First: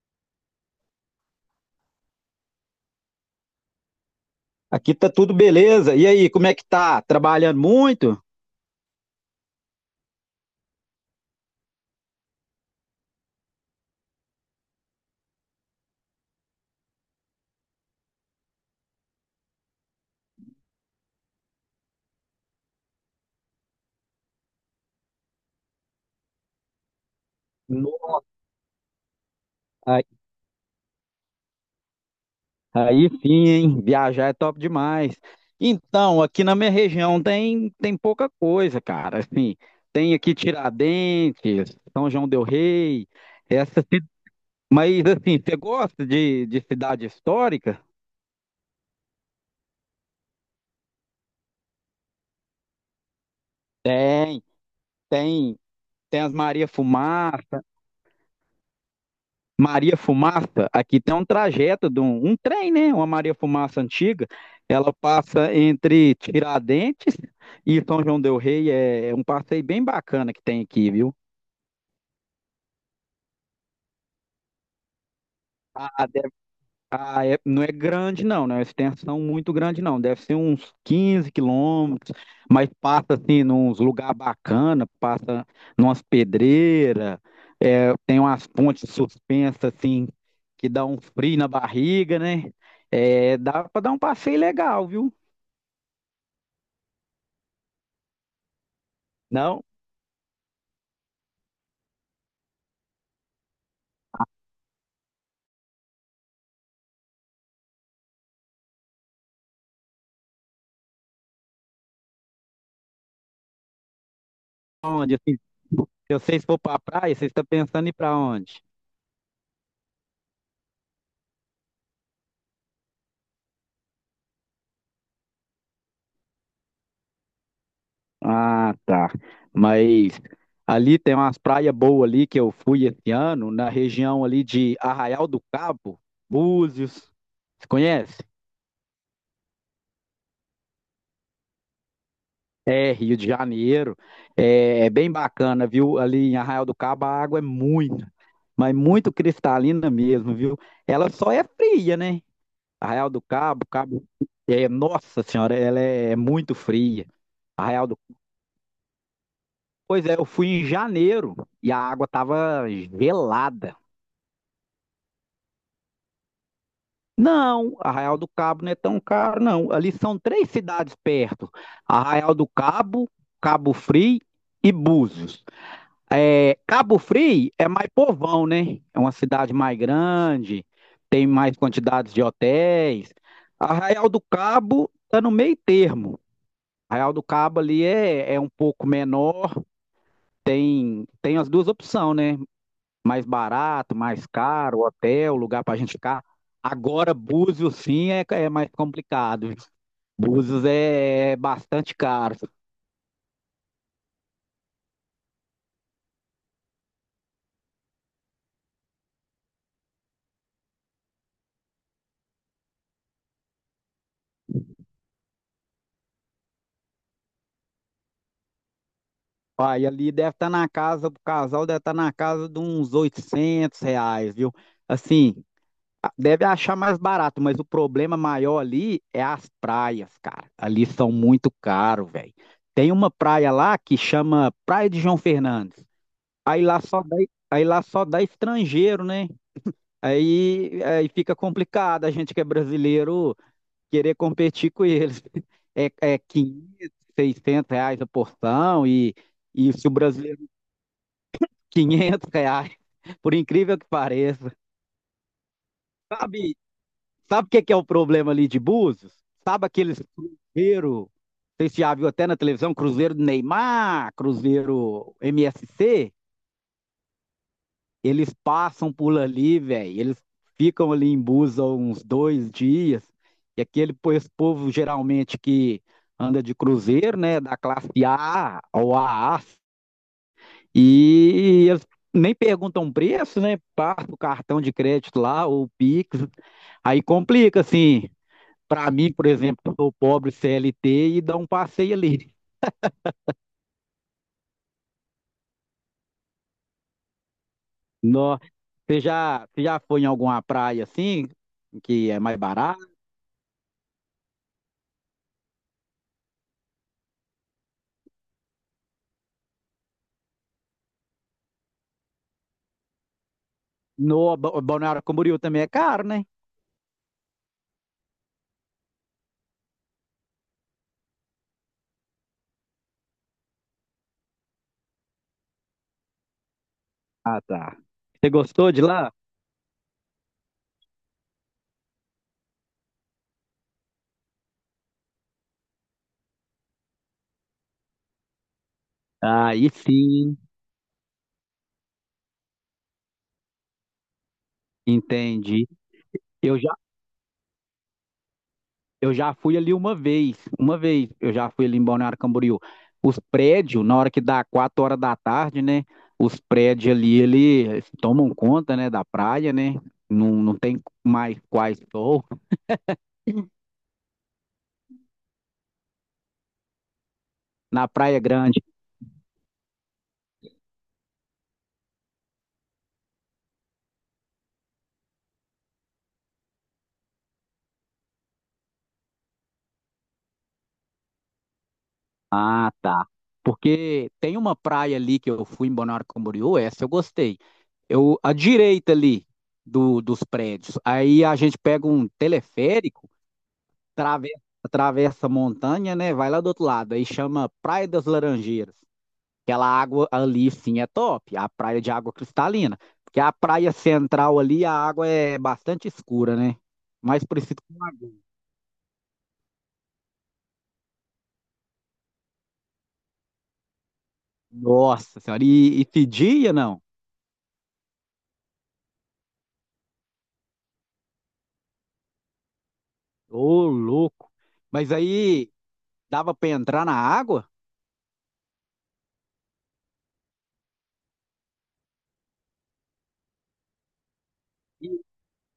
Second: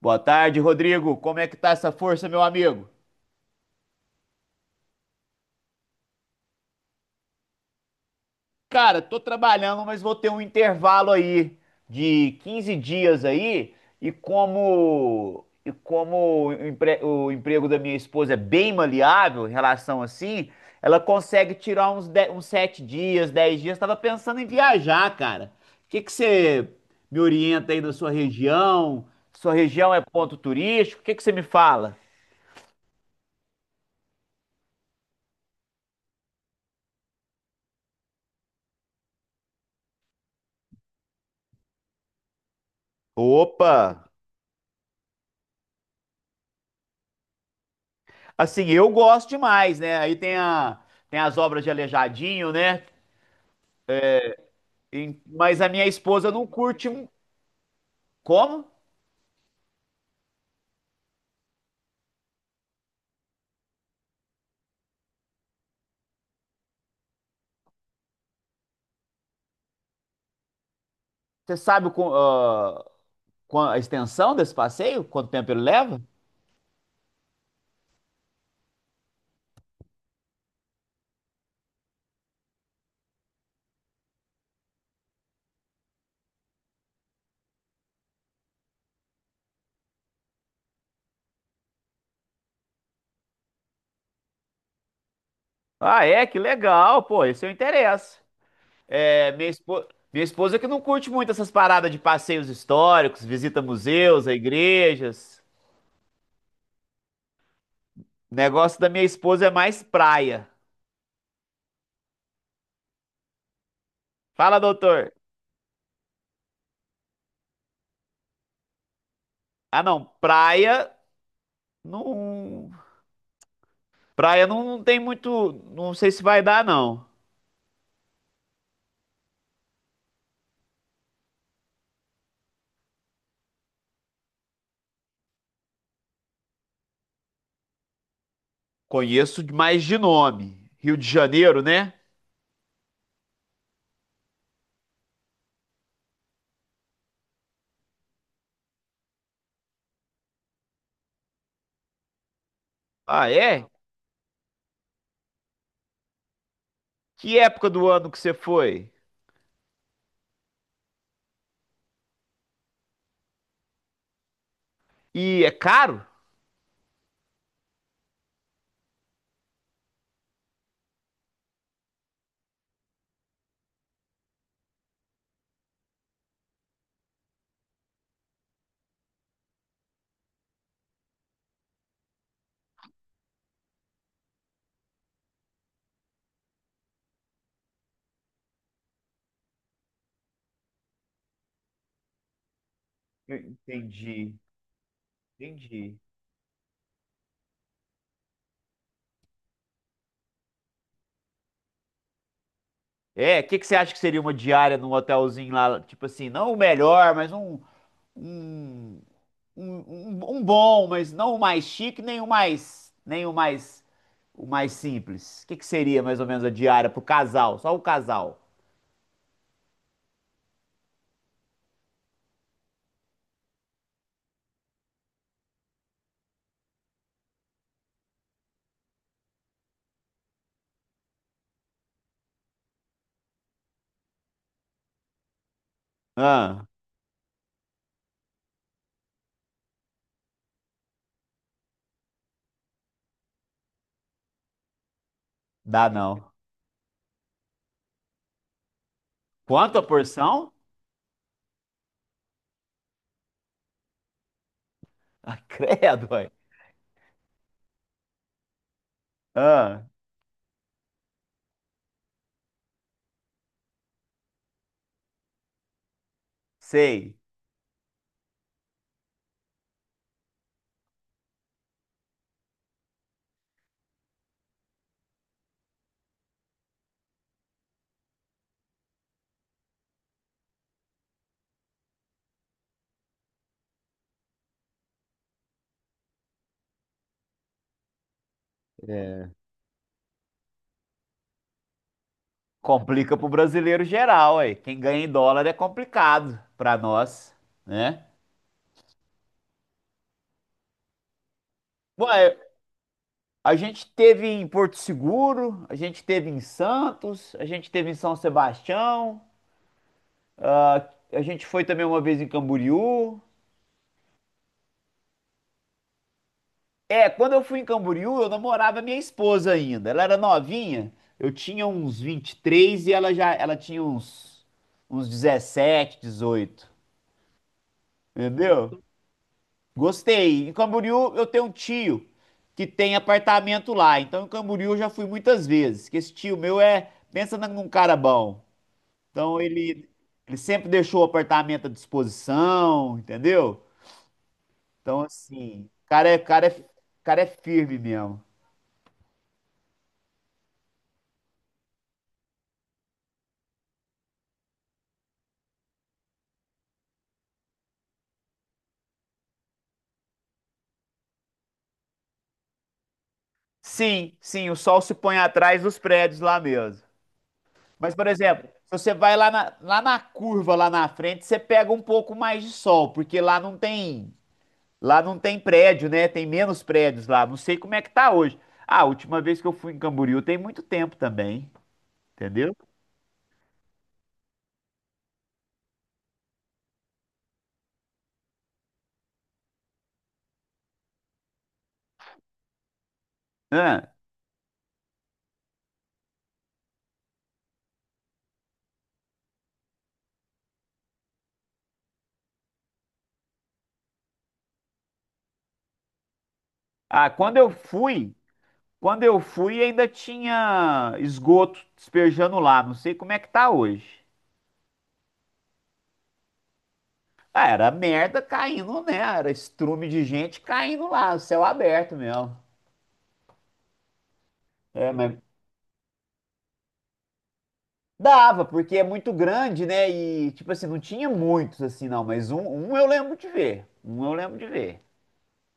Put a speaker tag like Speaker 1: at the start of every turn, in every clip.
Speaker 1: Boa tarde, Rodrigo. Como é que tá essa força, meu amigo?
Speaker 2: Aqui tá tudo beleza. E aí, como é que tá? Trabalhando muito?
Speaker 1: Cara, tô trabalhando, mas vou ter um intervalo aí de 15 dias aí, o emprego da minha esposa é bem maleável em relação assim, ela consegue tirar uns 7 dias, 10 dias. Tava pensando em viajar, cara. O que que você me orienta aí na sua
Speaker 2: No-
Speaker 1: região? Sua região é
Speaker 2: Aí,
Speaker 1: ponto turístico? O que que você me fala?
Speaker 2: aí sim, hein? Viajar é top demais. Então, aqui na minha região tem pouca coisa, cara. Assim, tem aqui Tiradentes, São João del Rei,
Speaker 1: Opa!
Speaker 2: essa, ci- mas assim, você gosta de cidade histórica?
Speaker 1: Assim, eu gosto demais, né? Tem as obras de Aleijadinho, né?
Speaker 2: Tem, tem,
Speaker 1: Mas a minha
Speaker 2: tem
Speaker 1: esposa
Speaker 2: as
Speaker 1: não
Speaker 2: Maria
Speaker 1: curte.
Speaker 2: Fumaça.
Speaker 1: Como?
Speaker 2: Maria Fumaça, aqui tem um trajeto de um trem, né? Uma Maria Fumaça antiga. Ela passa entre Tiradentes e São João del Rei. É, é um passeio bem bacana que tem aqui, viu?
Speaker 1: Você sabe o qu- ah, qua- a extensão desse passeio? Quanto tempo ele
Speaker 2: A,
Speaker 1: leva?
Speaker 2: a de- não é grande, não é uma extensão muito grande, não. Deve ser uns 15 km, mas passa assim, nos lugar bacana, passa numas pedreiras, é, tem umas pontes suspensas, assim, que dá um frio na barriga, né? É, dá para dar um passeio legal, viu?
Speaker 1: Ah, é? Que legal, pô. Esse eu interessa. É, minha
Speaker 2: Não?
Speaker 1: esposa, minha esposa que não curte muito essas paradas de passeios históricos, visita museus, a igrejas. O negócio da minha esposa é mais praia. Fala, doutor.
Speaker 2: Onde, assim, se vocês for para praia, vocês estão pensando em ir para onde?
Speaker 1: Ah, não. Não. Praia não, não tem muito. Não sei se vai dar, não.
Speaker 2: Ah, tá. Mas ali tem umas praias boas ali que eu fui esse ano, na região ali de Arraial do Cabo, Búzios. Você conhece?
Speaker 1: Conheço mais de nome. Rio de Janeiro, né?
Speaker 2: É, Rio de Janeiro. É, é bem bacana, viu? Ali em Arraial do Cabo a água é muito, mas muito cristalina mesmo, viu? Ela só é fria, né? Arraial do
Speaker 1: Ah,
Speaker 2: Cabo,
Speaker 1: é?
Speaker 2: Cabo. É, nossa senhora, ela é muito fria.
Speaker 1: Que época
Speaker 2: Arraial
Speaker 1: do
Speaker 2: do
Speaker 1: ano que você foi?
Speaker 2: Pois é, eu fui em janeiro e a água tava gelada.
Speaker 1: E é caro?
Speaker 2: Não, Arraial do Cabo não é tão caro, não. Ali são três cidades perto: Arraial do Cabo, Cabo Frio e Búzios. É, Cabo Frio é mais povão, né? É uma cidade mais grande, tem mais quantidades de hotéis. Arraial do Cabo está no meio termo. Arraial do Cabo ali é um pouco menor, tem as duas opções, né? Mais
Speaker 1: Eu
Speaker 2: barato, mais
Speaker 1: Entendi,
Speaker 2: caro, hotel, lugar para a gente
Speaker 1: entendi.
Speaker 2: ficar. Agora, Búzios, sim, é mais complicado. Búzios é bastante caro.
Speaker 1: É, o que que você acha que seria uma diária num hotelzinho lá? Tipo assim, não o melhor, mas um, um, um bom, mas não o mais chique, nem o mais, nem o mais, o mais simples. O que que seria mais ou menos a diária pro casal? Só o casal?
Speaker 2: Aí ali deve estar na casa, o casal deve estar na casa de uns R$ 800, viu? Assim, deve achar mais barato, mas o problema maior ali é as praias, cara. Ali são muito caro, velho. Tem uma praia lá que chama Praia de João Fernandes. Aí
Speaker 1: Ah,
Speaker 2: lá só dá, aí lá só dá estrangeiro, né? Aí fica complicado a gente que é brasileiro querer competir com eles.
Speaker 1: dá
Speaker 2: É, é
Speaker 1: não.
Speaker 2: R$ 500 R$ 600 a porção e
Speaker 1: Quanto a
Speaker 2: se o brasileiro
Speaker 1: porção?
Speaker 2: R$ 500, por incrível que pareça.
Speaker 1: Ah, credo, ué.
Speaker 2: Sabe, sabe o que que é o problema ali de Búzios? Sabe
Speaker 1: Ah,
Speaker 2: aqueles cruzeiro, vocês já viu até na televisão, cruzeiro do Neymar, cruzeiro MSC?
Speaker 1: sei.
Speaker 2: Eles passam por ali, velho. Eles ficam ali em Busa uns dois dias. E esse povo geralmente que anda de cruzeiro, né? Da classe A ou A. E eles nem perguntam preço, né? Passa o cartão de crédito lá ou o Pix. Aí complica, assim. Pra mim, por
Speaker 1: É.
Speaker 2: exemplo, que sou pobre CLT e dá um passeio ali.
Speaker 1: Complica pro brasileiro geral, ué. Quem ganha em dólar é complicado pra nós, né?
Speaker 2: Nó. Você já foi em alguma praia assim, que é
Speaker 1: Ué,
Speaker 2: mais barata?
Speaker 1: a gente teve em Porto Seguro, a gente teve em Santos, a gente teve em São Sebastião, ah, a gente foi também uma vez em Camboriú.
Speaker 2: No Ba- Balneário Camboriú também é caro, né?
Speaker 1: É, quando eu fui em Camboriú, eu namorava minha esposa ainda. Ela era novinha, eu tinha uns 23 ela tinha uns 17, 18.
Speaker 2: Ah, tá. Você gostou de
Speaker 1: Entendeu?
Speaker 2: lá?
Speaker 1: Gostei. Em Camboriú eu tenho um tio que tem apartamento lá. Então em Camboriú eu já fui muitas vezes. Que esse tio meu é, pensa num cara bom. Então
Speaker 2: Aí
Speaker 1: ele
Speaker 2: sim,
Speaker 1: sempre deixou o apartamento à disposição, entendeu? Então
Speaker 2: entendi.
Speaker 1: assim,
Speaker 2: Eu
Speaker 1: o
Speaker 2: já,
Speaker 1: cara é firme mesmo.
Speaker 2: eu já fui ali uma vez eu já fui ali em Balneário Camboriú. Os prédios, na hora que dá 4 horas da tarde, né? Os prédios ali, eles tomam conta, né, da praia, né? Não tem mais quais sou.
Speaker 1: Sim, sim, o sol se põe atrás dos prédios lá mesmo.
Speaker 2: Na
Speaker 1: Mas, por
Speaker 2: Praia
Speaker 1: exemplo,
Speaker 2: Grande.
Speaker 1: se você vai lá na curva, lá na frente, você pega um pouco mais de sol, porque lá não tem. Lá não tem prédio, né? Tem menos prédios lá. Não sei como é que tá hoje. Ah, a última vez que eu fui em Camboriú tem muito tempo também, entendeu?
Speaker 2: Ah, tá. Porque tem uma praia ali que eu fui em Balneário Camboriú, essa eu gostei. Eu, à direita ali dos prédios. Aí a gente pega um teleférico,
Speaker 1: Ah,
Speaker 2: trave- atravessa a montanha, né? Vai lá do outro lado. Aí chama Praia das Laranjeiras. Aquela água ali, sim, é top. A praia de água cristalina. Porque a praia central ali, a água é bastante escura, né?
Speaker 1: ah,
Speaker 2: Mais
Speaker 1: quando eu
Speaker 2: parecido com lagoa.
Speaker 1: fui, quando eu fui ainda tinha esgoto despejando lá. Não sei como é que tá hoje.
Speaker 2: Nossa senhora, e de dia não?
Speaker 1: Ah, era merda caindo, né? Era estrume de gente caindo lá, céu aberto mesmo.
Speaker 2: Ô, louco.
Speaker 1: É,
Speaker 2: Mas
Speaker 1: mas
Speaker 2: aí dava pra entrar na água?
Speaker 1: dava, porque é muito grande, né? E tipo assim, não tinha muitos assim não, mas um eu lembro de ver. Um eu lembro de ver.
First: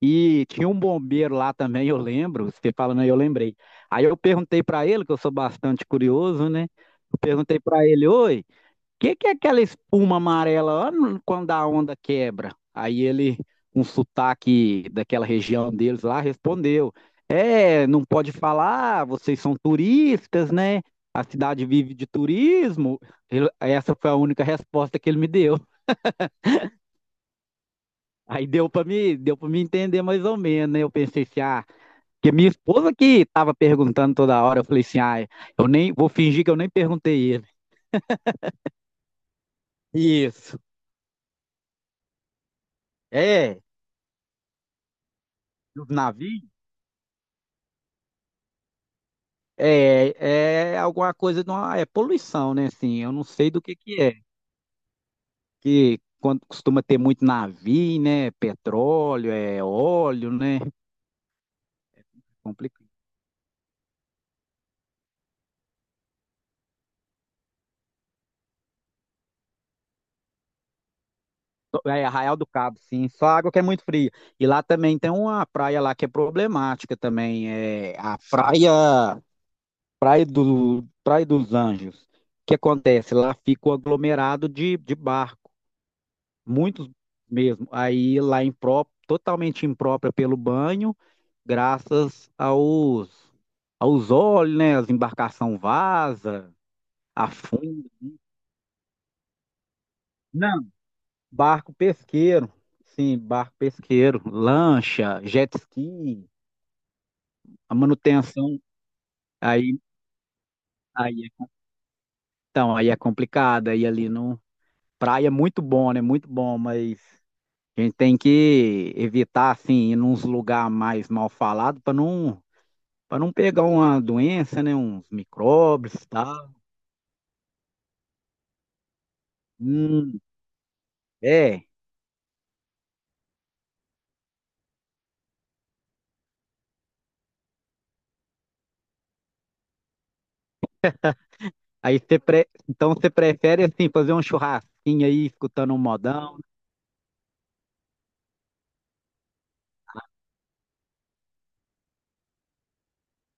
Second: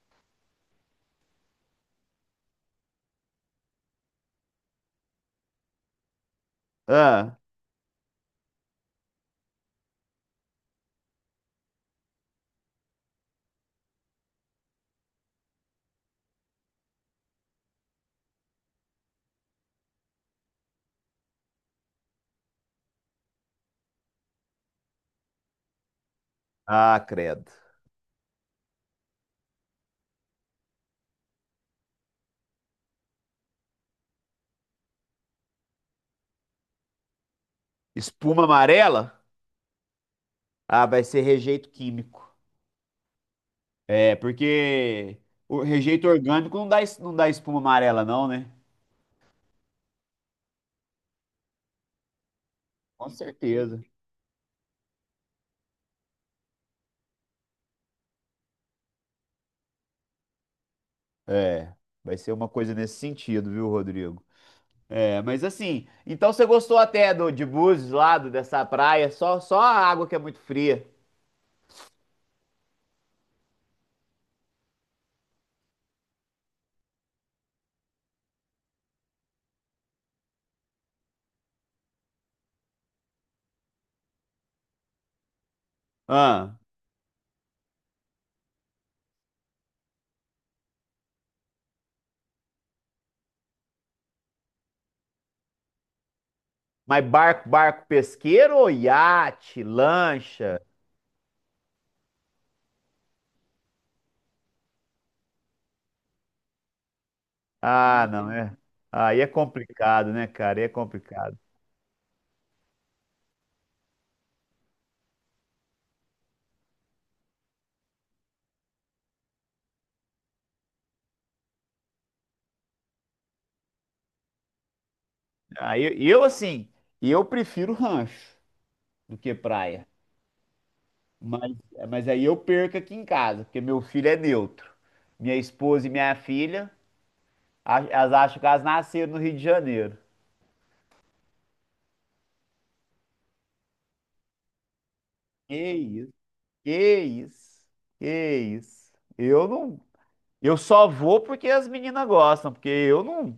Speaker 2: E tinha um bombeiro lá também, eu lembro, você falando aí, eu lembrei. Aí eu perguntei para ele, que eu sou bastante curioso, né? Eu
Speaker 1: Ah.
Speaker 2: perguntei para ele, oi, o que que é aquela espuma amarela lá no- quando a onda quebra? Aí ele, um sotaque daquela região deles lá, respondeu: É, não pode falar, vocês são turistas, né? A cidade vive de turismo. Essa foi a única resposta que ele me deu.
Speaker 1: Ah, credo.
Speaker 2: Aí deu para me entender mais ou menos, né? Eu pensei assim, ah. Que minha esposa que tava perguntando toda hora, eu falei assim, ah, eu nem vou fingir que eu nem perguntei ele.
Speaker 1: Espuma amarela?
Speaker 2: Isso.
Speaker 1: Ah, vai ser rejeito químico.
Speaker 2: É,
Speaker 1: É, porque o
Speaker 2: os
Speaker 1: rejeito
Speaker 2: navios
Speaker 1: orgânico não dá espuma amarela, não, né?
Speaker 2: é alguma coisa, é poluição, né? Assim,
Speaker 1: Com
Speaker 2: eu não sei do
Speaker 1: certeza.
Speaker 2: que é. Que quando costuma ter muito navio, né? Petróleo, é óleo, né?
Speaker 1: É, vai ser uma coisa
Speaker 2: Complicado.
Speaker 1: nesse sentido, viu, Rodrigo? É, mas assim, então você gostou até do de Búzios lá, dessa praia, só a água que é muito fria.
Speaker 2: É Arraial do Cabo, sim. Só água que é muito fria. E lá também tem uma praia lá que é problemática também. É a praia. Praia dos Anjos. O que acontece? Lá fica o aglomerado de barco,
Speaker 1: Ah,
Speaker 2: muitos mesmo. Totalmente imprópria pelo banho, graças aos, aos olhos, né? As embarcações vaza,
Speaker 1: mas
Speaker 2: afunda.
Speaker 1: barco pesqueiro ou iate, lancha?
Speaker 2: Não, barco pesqueiro. Sim, barco pesqueiro, lancha, jet ski, a
Speaker 1: Ah, não, é.
Speaker 2: manutenção.
Speaker 1: Aí é
Speaker 2: Aí,
Speaker 1: complicado, né, cara? Aí é
Speaker 2: aí,
Speaker 1: complicado.
Speaker 2: então, aí é complicado. Aí ali no praia é muito bom, né? Muito bom, mas a gente tem que evitar, assim, ir nos lugares mais mal falados para não pegar uma doença, né? Uns
Speaker 1: Aí
Speaker 2: micróbios e
Speaker 1: eu
Speaker 2: tal.
Speaker 1: assim, eu prefiro rancho do que praia.
Speaker 2: Hum,
Speaker 1: Mas,
Speaker 2: é.
Speaker 1: mas aí eu perco aqui em casa, porque meu filho é neutro. Minha esposa e minha filha elas acham que elas nasceram no Rio de Janeiro.
Speaker 2: Aí você pre... Então você prefere, assim, fazer um churrasquinho aí,
Speaker 1: Que
Speaker 2: escutando um
Speaker 1: isso,
Speaker 2: modão,
Speaker 1: que isso, que isso. Eu não, Eu só vou porque as meninas gostam, porque eu não,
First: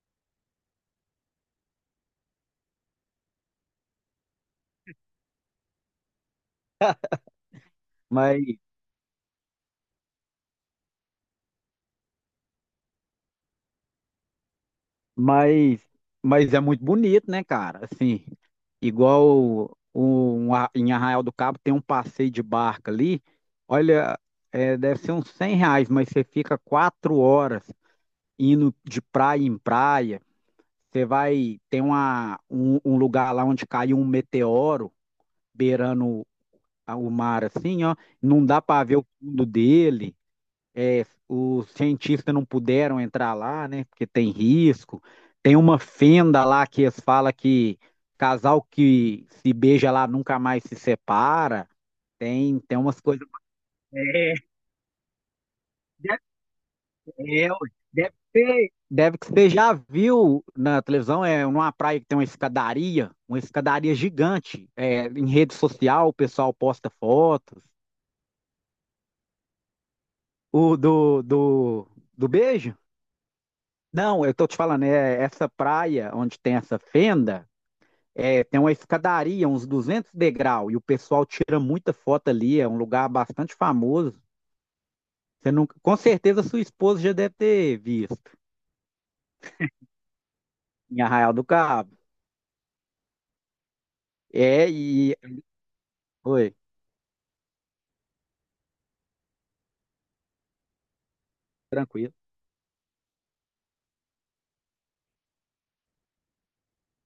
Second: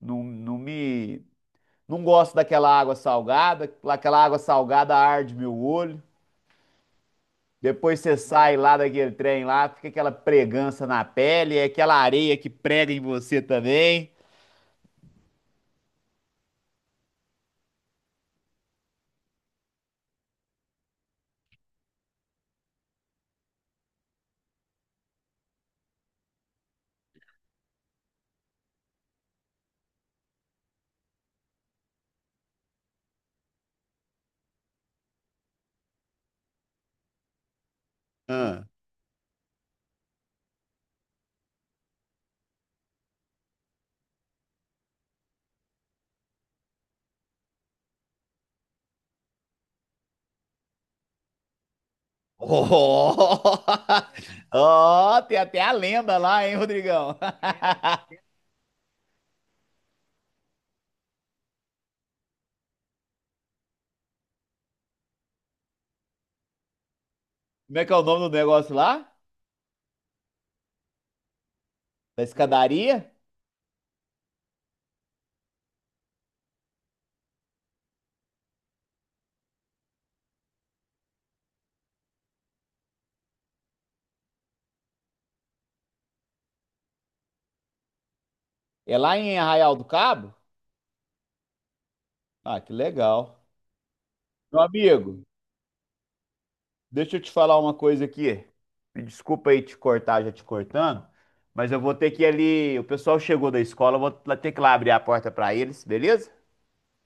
Speaker 1: não, não me, não gosto daquela água salgada, aquela água salgada arde meu olho. Depois você
Speaker 2: mas,
Speaker 1: sai lá daquele trem lá, fica aquela pregança na pele, é aquela areia que prega em você também.
Speaker 2: mas, mas é muito bonito, né, cara? Assim, igual o- o- em Arraial do Cabo tem um passeio de barca ali. Olha, é, deve ser uns R$ 100, mas você fica 4 horas indo de praia em praia, você vai tem um lugar lá onde caiu um meteoro beirando o mar assim, ó, não dá
Speaker 1: Ah.
Speaker 2: para ver o fundo dele. É, os cientistas não puderam entrar lá, né? Porque tem risco. Tem uma fenda lá que eles falam que casal que se beija lá nunca mais se separa. Tem umas coisas.
Speaker 1: Oh,
Speaker 2: É.
Speaker 1: oh, tem até a lenda lá, hein, Rodrigão?
Speaker 2: É, ué. Deve ser, deve que você já viu na televisão, é numa praia que tem uma escadaria gigante. É, em rede social, o pessoal posta fotos.
Speaker 1: Como é que é o nome do negócio lá?
Speaker 2: O do, do,
Speaker 1: Da
Speaker 2: do beijo?
Speaker 1: escadaria?
Speaker 2: Não, eu tô te falando, é essa praia onde tem essa fenda, é, tem uma escadaria, uns 200 degraus, e o pessoal tira muita foto ali, é um lugar bastante famoso. Você nunca, com certeza sua esposa já deve ter visto
Speaker 1: É lá em Arraial do Cabo?
Speaker 2: em Arraial do Cabo.
Speaker 1: Ah, que legal. Meu
Speaker 2: É, e.
Speaker 1: amigo,
Speaker 2: Oi,
Speaker 1: deixa eu te falar uma coisa aqui. Me desculpa aí te cortar, já te cortando, mas eu vou ter
Speaker 2: tranquilo.
Speaker 1: que ir ali. O pessoal chegou da escola, eu vou lá ter que lá abrir a porta pra eles, beleza?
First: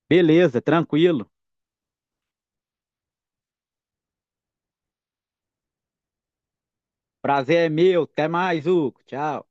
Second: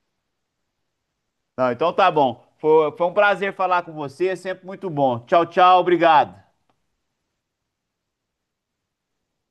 Speaker 2: Beleza, tranquilo.
Speaker 1: Não, então tá bom. Foi um prazer falar com você, sempre muito bom. Tchau, tchau, obrigado.
Speaker 2: Prazer é meu. Até mais, Hugo. Tchau.